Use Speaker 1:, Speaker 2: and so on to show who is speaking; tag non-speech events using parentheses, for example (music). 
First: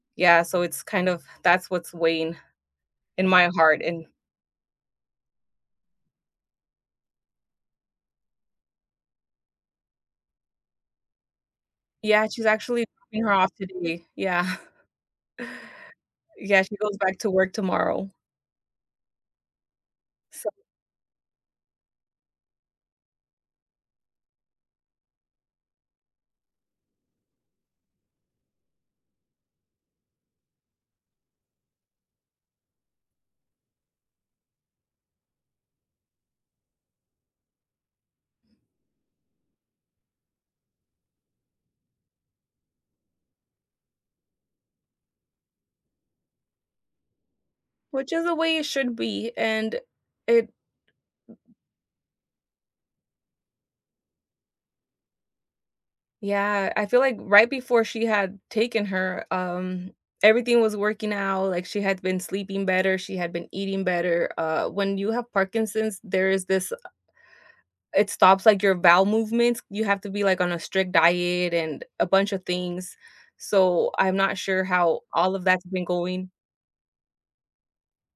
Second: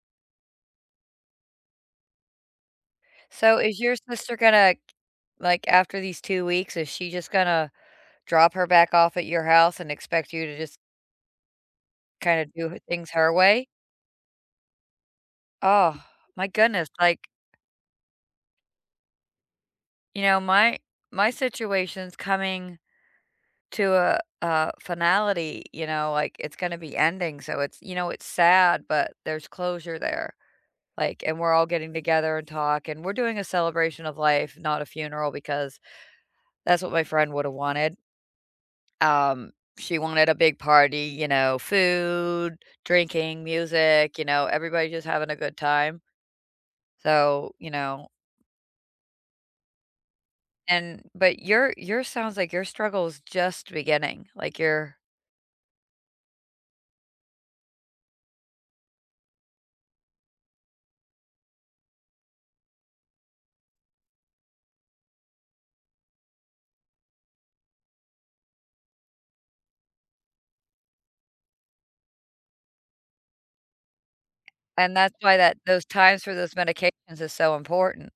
Speaker 1: Yeah, so it's kind of that's what's weighing in my
Speaker 2: So, is
Speaker 1: heart
Speaker 2: your
Speaker 1: and
Speaker 2: sister gonna like, after these 2 weeks, is she just gonna drop her back off at your house and expect you to just
Speaker 1: Yeah, she's
Speaker 2: kinda do h
Speaker 1: actually
Speaker 2: things
Speaker 1: dropping her
Speaker 2: her
Speaker 1: off
Speaker 2: way?
Speaker 1: today, yeah. (chuckles)
Speaker 2: Oh, my
Speaker 1: Yeah, she
Speaker 2: goodness,
Speaker 1: goes back
Speaker 2: like
Speaker 1: to work tomorrow.
Speaker 2: You know,
Speaker 1: So
Speaker 2: my my situation's coming to a a finality, you know, like it's gonna be ending, so it's you know, it's sad, but there's closure there, like and we're all getting together and talk and we're doing a celebration of life, not a funeral because that's what my friend woulda wanted. Um, she wanted a big party, you know, food, drinking, music, you know, everybody just having a good time. So, you know
Speaker 1: Which is the way it should be, and it
Speaker 2: And but your your sounds like your struggle is just beginning, like you're
Speaker 1: Yeah, I feel like right before she had taken her, um, everything was working out, like she had been sleeping better, she had been eating better, uh, when you have Parkinson's, there is this, uh It stops like your bowel movements. You have to be like on a strict diet and a bunch of things, so I'm not sure
Speaker 2: And
Speaker 1: how
Speaker 2: that's
Speaker 1: all
Speaker 2: why
Speaker 1: of
Speaker 2: that
Speaker 1: that's been
Speaker 2: those times
Speaker 1: going.
Speaker 2: for those medications is so important.